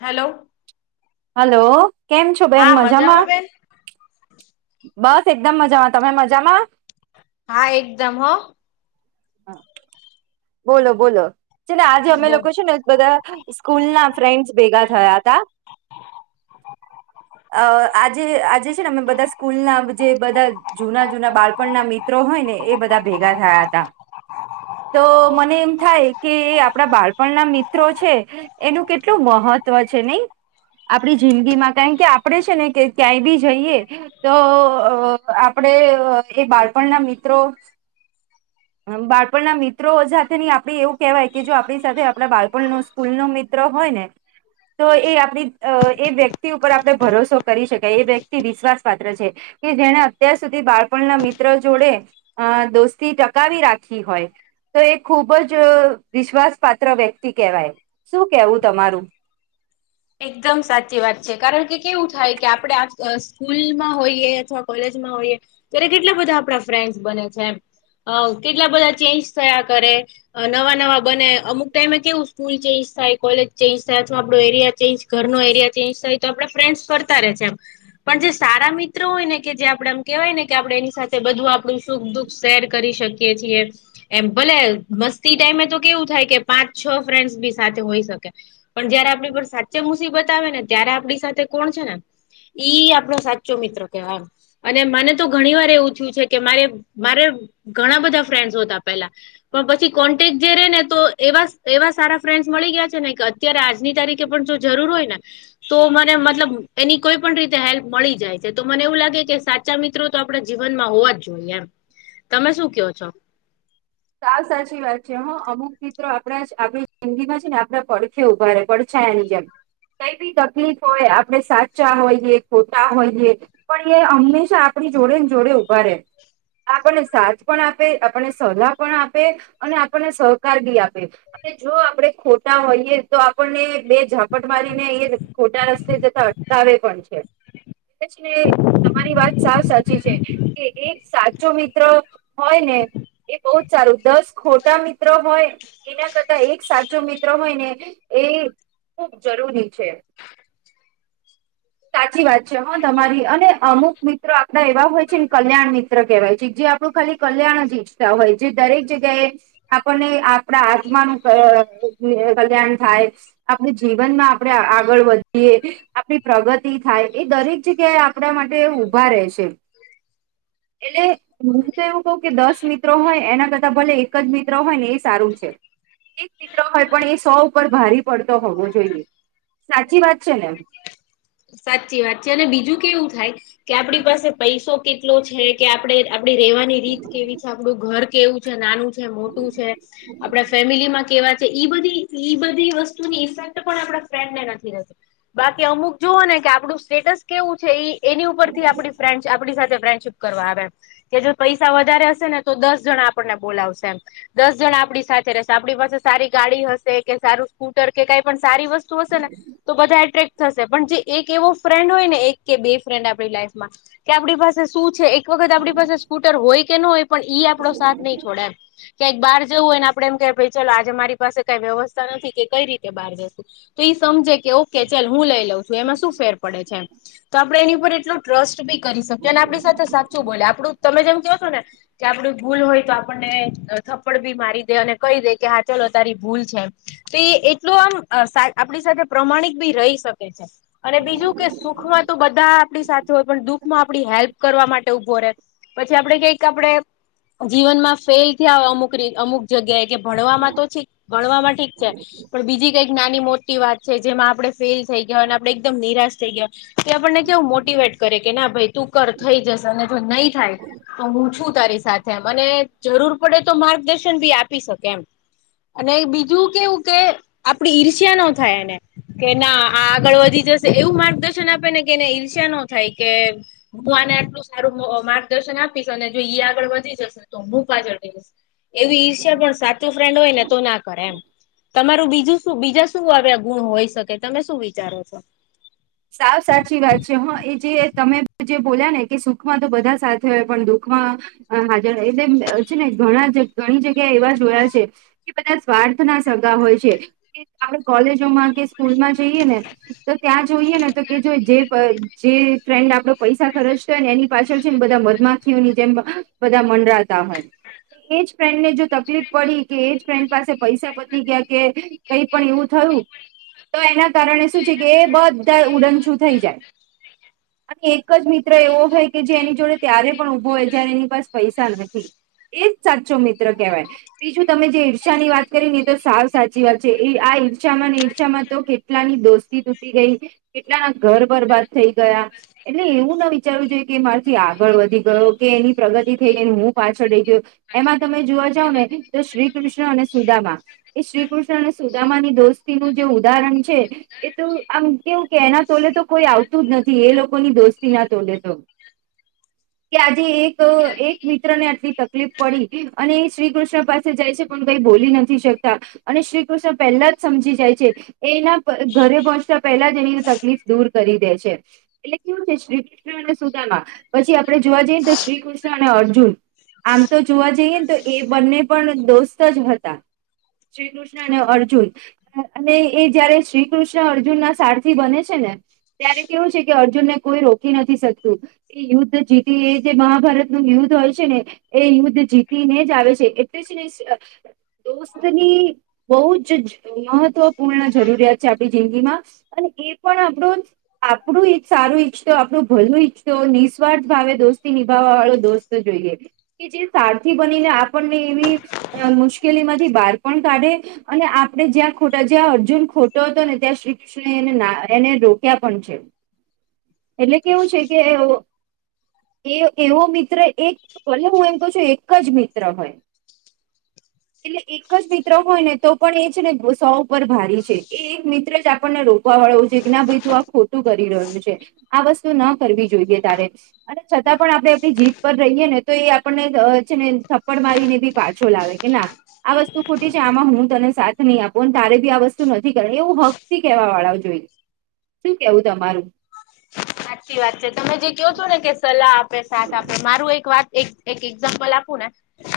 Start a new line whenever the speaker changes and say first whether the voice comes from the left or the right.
left: Hello.
right: Hello, કેમ છો બેન?
left: હા
right: મજામાં.
left: બેન
right: બસ એકદમ મજામાં, તમે મજામાં?
left: હા, એકદમ હો.
right: બોલો, બોલો છે ને, આજે અમે
left: બો
right: લોકો છે ને, બધા સ્કૂલ ના ફ્રેન્ડસ ભેગા થયા હતા.
left: [unintelligible]
right: અ આજે આજે છે ને, અમે બધા સ્કૂલ ના જે બધા જૂના-જૂના બાળપણના મિત્રો હોય ને, એ બધા ભેગા થયા હતા. તો મને એમ થાય કે, આપણા બાળપણ ના મિત્રો છે તો એનું કેટલું મહત્વ છે નઈ. આપણી જિંદગી માં કારણ કે, આપડે છે ને કે, ક્યાંય બી જઈએ. તો અ આપડે એ બાળપણ ના મિત્રો. હમ, બાળપણ ના મિ ત્રો સાથેની આપણે એવું કહેવાય કે, જો આપણી સાથે આપણા બાળપણ નુ સ્કૂલ નો મિત્ર હોય ને. તો એ આપણી એ વ્યક્તિ ઉપર આપણે ભરોસો કરી શકાય, એ વ્યક્તિ વિશ્વાસ પાત્ર છે. કે જેણે અત્યાર સુધી બાળપણના મિત્ર જોડે અ દોસ્તી ટકાવી રાખી હોય. તો એ ખુબ જ વિશ્વાસ પાાત્ર વ્યક્તિ કહેવાય શું કેવું તમારું?
left: એકદમ સાચી વાત છે, કારણ કે કેવું થાય કે, આપણે આ સ્કૂલમાં હોઈએ, અથવા કોલેજમાં હોઈએ. ત્યારે કેટલા બધા આપણા ફ્રેન્ડસ બને છે, કેટલા બધા ચેન્જ થયા કરે. નવા-નવા બને, અમુક ટાઈમે કેવું સ્કૂલ ચેન્જ થાય, કોલેજ ચેન્જ થાય, અથવા આપડો એરિયા ચેન્જ ઘરનો એરિયા, ચેન્જ તો આપે કરતા ર રહે છે, એમ. પણ જે સારા મિત્રો હોય ને કે, જે આપડે એમ કેવાય ને કે, આપડે એની સાથે બધું આપણું સુખ દુખ શેર કરી શકીએ છીએ. એમ ભલે મસ્તી ટાઈમે તો થાય કે, પાંચ-છ ફ્રેન્ડસ બી સાથે શકે. પણ જયારે આપણી પર સાચે મુસીબત આવે ને, ત્યારે આપણી સાથે કોણ છે ને. ઈ આપણો સાચો મિત્રો કેવાય. અને મને તો ઘણી વાર એવું થયું છે કે, મારે મારે ઘણા બધા ફ્રેન્ડસ હતા પેલા. પણ પછી કોન્ટેક જે રે ને, તો એવા એવા સારા ફ્રેન્ડસ મળી ગયા છે ને કે, અત્યારે આજની તારીખે પણ જો જરૂર હોય ને. તો મને મતલબ એની કોઈ પણ રીતે હેલ્પ મળી જાય છે, તો મને એવું લાગે કે સાચ બચ્ચાં, મિત્રો તો આપણે જીવનમાં હોવા જ જોઈએ, એમ તમે શું કહો છો?
right: સા સાચી વાત છે, હ અમુક મિત્રો આપણા આપણી જિંદગીમાં છે ને, આપડા પડખે ઊભા ર પડખ છા, એની જેમ કઈ બી તકલીફ હોય, આપણે સાચા હોઈએ ખોટા હોઈએ. પણ એ હંમેશા આપણી જોડે ને, જોડે ઊભા રહેે. આપણને સાથે પણ આપે આપણને સલાહ, અને આપણને સહકાર બી આપે. અને જો આપડે ખોટા હોઈએ તો, આપણને બે ઝાપટ મારીને એ. ખોટા રસ્તે જતા અટકાવે પણ છે. ને તમારી વાત સા સાચી છે કે, એક સાચો મિત્ર હોય ને, એ બહુ જ સારું, દસ ખોટા મિત્ર હોય. એના કરતા, એક સાચો મિત્ર હોય ને એ. ખુબ જરૂરી છે.
left: [inaudible]
right: સાચી વાત છે. હા, તમારી અને અમુક મિત્રો આપડા એવા હોય છે ને, કલ્યાણ મિત્ર કહેવાય છે, જે આપણું ખાલી કલ્યાણ જ ઈચ્છતા હોય, જે દરેક જગ્યાએ. આપણને આપણા આત્માનું કલ્યાણ થાય. આપણે જીવનમાં આપણે આગળ વધીએ આપણી પ્રગતિ થાય એ દરેક જગ્યાએ. આપડા માટે ઊભા રે છે.
left: [inaudible]
right: એટલે હું તો એવું કઉું કે દસ મિ મિત્રો હોય એના કરતા ભલે એક જ મિત્ર હોય ને એ સારું છે. એક મિત્ર હોય પણ એ સો ઉપર ભારી પડતો હોવો જોઈએ સાચી વાત છે ને,
left: સાચી વાત છે અને બીજું કેવું થાય કે આપણી પાસે પૈસો. કેટલો છે કે આપણે આપડી રેવાની રીત કેવી છે આપણું ઘર કેવું છે નાનું. મોટું છે આપડા ફેમિલીમાં કેવા. ઈ બધી ઈ બધી વસ્તુની ઇફેક્ટ પણ આપણા ફ્રેન્ને નથી રહેતો બાકી અમુક. જોઓ ને કે આપણું સ્ટેટસ કેવું છે એની ઉપરથી આપણી ફ્રેન્ડ આપણી સાથે ફ્રેન્ડશીપ કરવા આવે. કે જો પૈસા વધારે હશે ને તો દસ જણા આપણને બોલાવશે એમ. દસ જણ આપડી સાથે રહેશે આપણી પાસે સારી ગાડી હશે કે સારું સ્કૂટર કે કઈ પણ સારી વસ સે ને તો બધા એ પણ જે એક એવો ફ્રેન્ડ હોયને એક કે બે ફ્રેન્ડ આપની લાઈફમાં કે આપણી પાસે શું છે? એક વખત આપણી પાસે સ્કૂટર હોય કે ન હોય પણ ઈ આપડો સાથ નહીં છોડે એમ. ક્યાઈક બહાર જવું હોયને આપડે એમ કય ભાઈ ચાલો આજે મારી પાસે કઈ વ્યવસ્થા નથી કે કઈ રીતે બહાર જ [unintelligible] તો ઈ સમજે કે ઓકે ચલ હું લઈ લઉં છું એમાં શું ફેર પડે છે એમ. તો આપડણે એની ઉપર એટલું ટ્રસ્ટ બી કરી શકીએ અને આપણી સાથે સાચું બોલે આપડું તમે જેમ કો છો ને. કે આપડું ભૂલ હોય તો આપણને થપ્પડ ભી મારી દે અને કહી દે કે હા ચાલો તારી ભૂલ છે. તો એ એટલું આમ સા આપણી સાથે પ્રમાણિક બી રહી શકે છે. અને બીજું કે સુખમાં તો બધા આપડી સાથે હોય પણ દુખ માં આપડી હેલ્પ કરવા માટે ઉભો રહેે, પછી આપડે કઈક આપડે, જીવન માં ફેલ થયા અમુક અમુક જગ્યાએ કે ભણવામાં તો છે. ભણવામાં ઠીક છે પણ બીજી કઈક નાની મોટી વાત છે જેમાં આપણે ફેલ, થઈ ગયા અને આપડે એકદમ નિરાશ થઈ તો આપણને કેવું મોટીવેટ, કરે ના ભાઈ તું કર થઈ જશે અને જો નહી થાય તો હું છું તારી સાથે મને. જરૂર પડે તો માર્ગદર્શન ભી આપી શકે એમ. અને બીજું કેવું કે આપડી ઈર્ષ્યા નો થાય એને કે ના. આ આગળ વધી જશે એવું માર્ગદર્શન આપે ને કે એને ઈર્ષ્યા ન થાય કે, હું આને આટલું સારું માર્ગદર્શન આપીશ અને જો ઈ આગળ વધી જશે, તો હું પાછળ થઈ જઈશ. એવી ઈર્ષા પણ સાચું ફ્રેન્ડ હોય ને તો ના કરે એમ તમારું બીજું, શું બીજા શું આવ્યા ગુણ હોય શકે તમે શું વિચારો છો?
right: સાવ સાચી વાત છે હા એ જે તમે જે બોલ્યા ને કે સુખમાં તો બધા સાથે હોય પણ દુખમાં. હાજર રહી છે ને ઘણા ઘણી જગ્યા એવા જોયા છે. કે બધા સ્વાર્થના સગા હોય છે કે આપણે કોલેજોમાં કે, સ્કૂલમાં જઈએ ને તો ત્યાં જોઈએ ને તો કે જો જે ફ્રેન્ડ આપડો પૈસા ખર્ચતા હોય ને એની પાછળ છેને બધા મધમાખીઓની જેમ. બધા મડરાતા હોય એજ ફ્રેન્ડને જો તકલીફ પડી કે એજ ફ્રેન્ડ પાસે પૈસા પતી ગયા કે કઈ પણ એવું થયું. તો એના કારણે શું છે કે એ બધા ઉડનછું થઈ જાય.
left: [inaudible]
right: અને એક જ મિત્ર એવો હોય કે જે એની જોડે ત્યારે પણ ઊભો હોય જયારે એની પાસે પૈસા નથી. એજ સાચો મિત્ર કેવાય. બીજું તમે જે ઈર્ષા ની વાત કરી ને એ તો સાવ સાચી વાત છે એ આ ઈર્ષામાં ને ઈર્ષામાં તો કેટ કેટલાની દોસ્તી તૂટી ગઈ કેટલાના ઘર બરબાદ થઈ ગયા એટલે એવું ન વિચારવું જોઈએ કે મારથી આગળ વધી ગયો કે એની પ્રગતિ થઈ ગઈને હું પાછળ રહી ગયો. એમાં તમે જોવા જાવ ને તો શ્રી કૃષ્ણ અને સુદામા, એ શ્રીકૃષ્ણ અને સુદામા ની દોસ્તીનું જે ઉદાહરણ એ તો આમ એવું કે એના તોલે તો કોઈ આવતું જ નથી એ લોકો ની દોસ્તી ના તોલે તો,
left: [inaudible]
right: કે આજે એક એક મિત્ર ને આટલી તકલીફ પડી અને એ શ્રી કૃષ્ણ પાસ સે જાય છે પણ કઈ બોલી નથી શકતા. અને શ્રી કૃષ્ણ પહેલા જ સમજી જાય છે એ એના ઘરે પહોંચતા, પહેલા જ એની તકલીફ દૂર કરી દે છે. એટલે કેવું છે શ્રી કૃષ્ણ અને સુદામા પછી આપડણે જોવા જઈએ તો શ્રીકૃષ્ણ અને અર્જુન આમ તો જોવા જઈએ ને તો એ બંને પણ દોસ્ત જ હતા. શ્રી કૃષ્ણ અને અર્જુન અને એ જયારે શ્રી કૃષ્ણ અર્જુન ના, સારથી બને છે ને ત્યારે કેવું છે કે અર્જુન ને કોઈ રોકી નથી શકતું. ઈ યુદ્ધ જીતી એ જે મહાભારત નુ યુદ્ધ હોય છે ને એ યુદ્ધ જીતી ને જ આવે છે એટલે જ ને સ અ દોસ્તની બહુ જ મહત્વપૂર્ણ જરૂરિયાત છે આપણી જિંદગીમાં, અને એ પણ આપણો જ, આપણું ઈ જ સારું ઈચ્છતો આપણું ભલું ઈચ્છતો નિઃસ્વાર્થ ભાવે દોસ્તી નિભાવવા વાળો દોસ્ત. તો જોઈએ કે જે સારથી બનીને આપણને એવી, અ મુશ્કેલી માંથી બહાર પણ કાઢે અને આપડે જ્યાં ખોટા જ્યાં અર્જુન ખોટો હતો ને ત્યાં શ્રી કૃષ્ણ એને ના એને રોક્યા પણ છે, એટલે કેવું છે કે એ એ એવો મિત્ર એક ભલે હું એમ કહું છું એક જ મિત્ર હોય
left: [inaudible]
right: એટલે એક જ મિત્ર હોય ને તો પણ એ છે ને સો ઉપર ભારી છે એ એક મિત્ર જ આપ પણને રોકવા વાળો છે કે ના ભાઈ તું આ ખોટું કરી રહ્યો છે આ વસ્તુ ના કરવી જોઈએ તારે. અને છતાં પણ આપડે આપણી જીભ પર રહીએ ને તો એ આપણને છે ને થપ્પડ મારીને બી પા છો લાવે કે ના આ વસ્તુ ખોટી છે આમાં હું તને સાથ નહીં આપું અન તારે બી આ વસ્તુ નથી કરે એવું હક થી કહેવાવાળાઓ જોઈએ શું કેવું તમારું.
left: સાચી વાત છે તમે જે ક્યો છો ને કે સલાહ આપે સાથ આપે મારું એક વાત એક એક એક્ઝામ્પલ આપું ને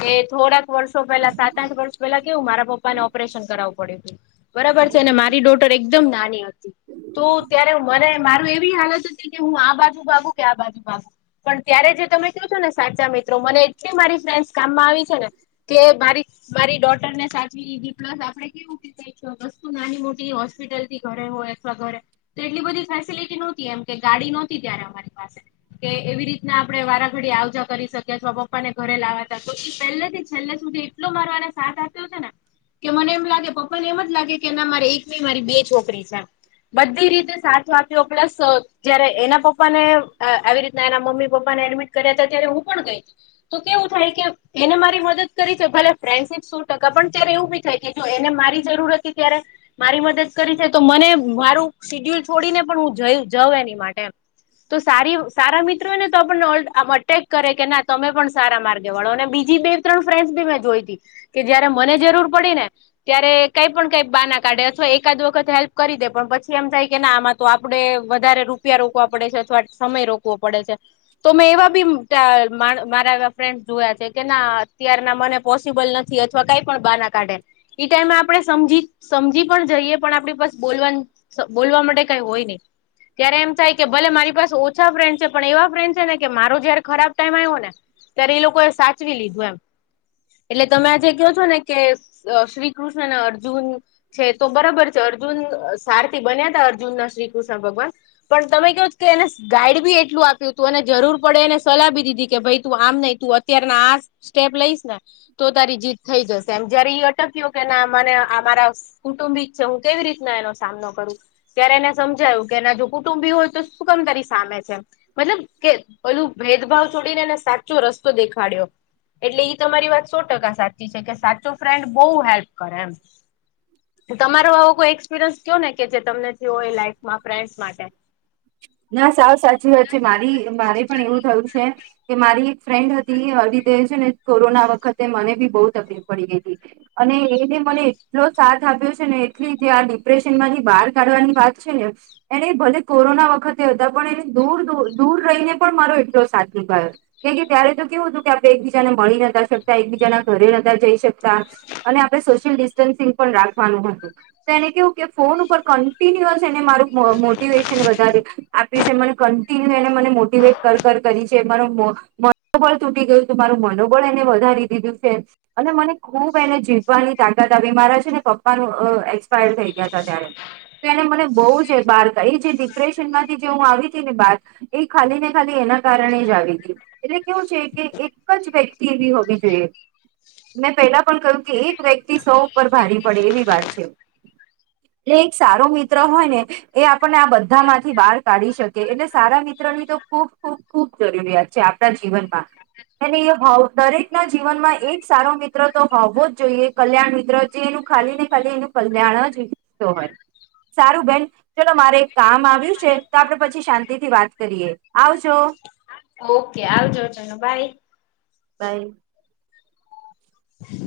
left: કે થોડા વર્ષો પેલા સાત આઠ વર્ષ પેલા કેવું મારા પપ્પાને ઓપરેશન કરાવવું પડ્યું તું. બરાબર છે ને મારી ડોટર એકદમ નાની હતી તો ત્યારે મને મારું એ એવી હાલત હતી કે હું આ બાજુ ભાગું કે આ બાજુ ભાગું પણ ત્યારે જે તમે ક્યો છો ને સાચા મિત્રો મને એટલી મારી ફ્રેન્ડસ કામમાં આવી છે ને કે મારી મારી ડોટર ને સાચવી લીધી પ્લસ આપડે કેવું. વસ્તુ નાની મોટી હોસ્પિટલથી ઘરે હોય અથવા ઘરે તો એટલી બધી ફેસિલટીનો એમ કે ગાડી નહોતી ત્યારે અમારી પાસે કે એવી રીતના આપડે વારાઘડી આવજા કરી શકીએ અથવા પપ્પાને ઘરે લાવાતા તો એ પહેલેથી જ છેલ્લે સુધી એટલો મારો આને સાથ આપ્યો છે ને કે મને એમ લાગે પપ્પાને એમ જ લાગે કે ના મારે એક મારી બે છોકરી છે એમ બધી રીતે સાચો આપ્યો. પ્લસ સ જયારે એના પપ્પા ને આવી રીતના એના મમ્મી-પપ્પાને એડમિટ કર્યા તા ત્યારે હું પણ ગઈ તી. તો કેવું થાય કે એને મારી મદદ કરી છે. ભલે ફ્રેન્ડશીપ સો ટકા, પણ ત્યારે એવું બી થાય કે જો એને મારી જરૂરત હતી ત્યારે મારી મદદ કરી છે. તો મને મારું શિડ્યુલ છોડી ને પણ હું જઈ જવ એની માટે એમ. તો સારી સારા મિત્રો હોય ને તો આપણને ઓલ આમ અટેક કરે કે ના તમે પણ સારા માર્ગે વળો. અને બીજી બે ત્રણ ફ્રેન્ડસ બી મેં જોઈ તી. કે જયારે મને જરૂર પડી ને ત્યારે કાંઈ પણ કંઈક બહાના કાઢે, અથવા એકાદ વખત હેલ્પ કરી દે, પણ પછી એમ થાય કે ના આમાં તો આપણે વધારે રૂપિયા રોકવા પડે છે. અથવા સમય રોકવો પડે છે. તો મેં એવા બી [unintelligible] માર મારા એવા ફ્રેન્ડ જોયા છે, કે ના અત્યારના મને પોસિબલ નથી, અથવા કાંઈ પણ બહાના કાઢે. ઈ ટાઈમે આપણે સમજી-સમજી પણ જઈએ, પણ આપણી પાસ બોલવાન સ બોલવા માટે કાંઈ હોય નહીં. ત્યારે એમ થાય કે ભલે મારી પાસે ઓછા ફ્રેન્ડ છે, પણ એવા ફ્રેન્ડ છે ને કે મારો જયારે ખરાબ ટાઈમ આયો ને ત્યારે ઈ લોકોએ સાચવી લીધું એમ. એટલે તમે આ જે ક્યો છો ને કે શ્રી કૃષ્ણ અને અર્જુન છે, તો બરબર છે. અર્જુન સારથી બન્યા તા અર્જુન ના શ્રી કૃષ્ણ ભગવાન. પણ તમે ક્યો છ કે એને સ ગાઈડ બી એટલું આપ્યું તું, અને જરૂર પડે એને સલાહ બી દીધી કે, ભાઈ તું આમ નહીં, તું અત ત્યારના આ સ્ટેપ લઈશ ને તો તારી જીત થઈ જશે એમ. જયારે ઈ અટક્યો કે ના આ મને આ મારા સ કુટુંબિક છે, હું કેવી રીતના એનો સામનો કરું? ત્યારે એને સમજાયું, કે એના જો કુટુંબી હોય તો શું કામ કરી સામે છે? મતલબ કે પહેલું ભેદભાવ તોડીને એને સાચો રસ્તો દેખાડ્યો. એટલે ઈ તમારી વાત સો ટકા સાચી છે, કે સાચો ફ્રેન્ડ બહુ હેલ્પ કરે એમ. તમારો આવો કોઈ એક્સપિરિયન્સ કયો ને, કે જે તમને થયો હોય લાઈફમાં ફ્રેન્ડ્સ માટે. [inaudible]
right: ના સાવ સાચી વાત છે. મારી મારે પણ એવું થયું છે. કે મારી એક ફ્રેન્ડ હતી [unintelligible] છે ને કોરોના વખતે મને બી બહુ તકલીફ પડી ગઈ તી. અને એને મને એટલો સાથ આપ્યો છે ને, એટલી જે આ ડિપ્રેશન માંથી બહાર કાઢવાની વાત છે ને એનેઈ ભલે કોરોના વખતે હતા, પણ એને દૂર-દૂર-દૂર રહીને પણ મારો એટલો સાથ નીભાવ્યો છે. કેમ કે ત્યારે તો કેવું હતું કે આપણે એકબીજાને મળી નતા શકતા, એકબીજાના ઘરે નતા જઈ શક તા, અને આપણે સોશ શિયલ ડિસ્ટન્સિંગ પણ રાખવાનું હતું. તો એને કેવું કે ફોન ઉપર કન્ટિન્યુઅસ એને મારું મ મોટિવેશન વધાર્યું. [unintelligible] [unintelligible] મને કન્ટિન્યુ એને મને મોટિવેટ કર-કર કરી છે. મારો [unintelligible] મનોબળ તૂટી ગયું તું, મારું મનોબળ એને વધારી દીધું છે. અને મને ખુબ એને જીતવાની તાકાત આપી. મારા છે ને પપ્પાનું એક્સપાયર થઈ ગયા તા ત્યારે. એને મને બહુ જ એ બહાર કાઢી. એ જે ડિપ્રેશન માંથી જે હું આવી તી ને બહાર એ ખાલી ને ખાલી એના કારણે જ આવી તી. એટલે કેવું છે કે એક જ વ્યક્તિ એવી હોવી જોઈએ. મેં પહેલા પણ કહ્યું કે એક વ્યક્તિ સો ઉપર ભારી પડે એવી વાત છે. એટલે એક સારો મિત્ર હોય ને એ આપણને આ બધા માંથી બહાર કાઢી શકે. એટલે સારા મિત્રની તો ખૂબ-ખૂબ ખુબ જરૂરિયાત છે આપણા જીવનમાં. અને હવ દરેકના જીવનમાં એક સારો મિત્ર તો હોવો જ જોઈએ કલ્યાણ મિત્ર. જે એનું ખાલી ને ખાલી એનું કલ્યાણ જ ઈચ્છતો હોય. સારું બહેન ચલો મારે એક કામ આવ્યું છે. તો આપણે પછી શાંતિ થી વાત કરીએ. આવજો.
left: ઓકે, આવજો ચલો બાય.
right: બાય.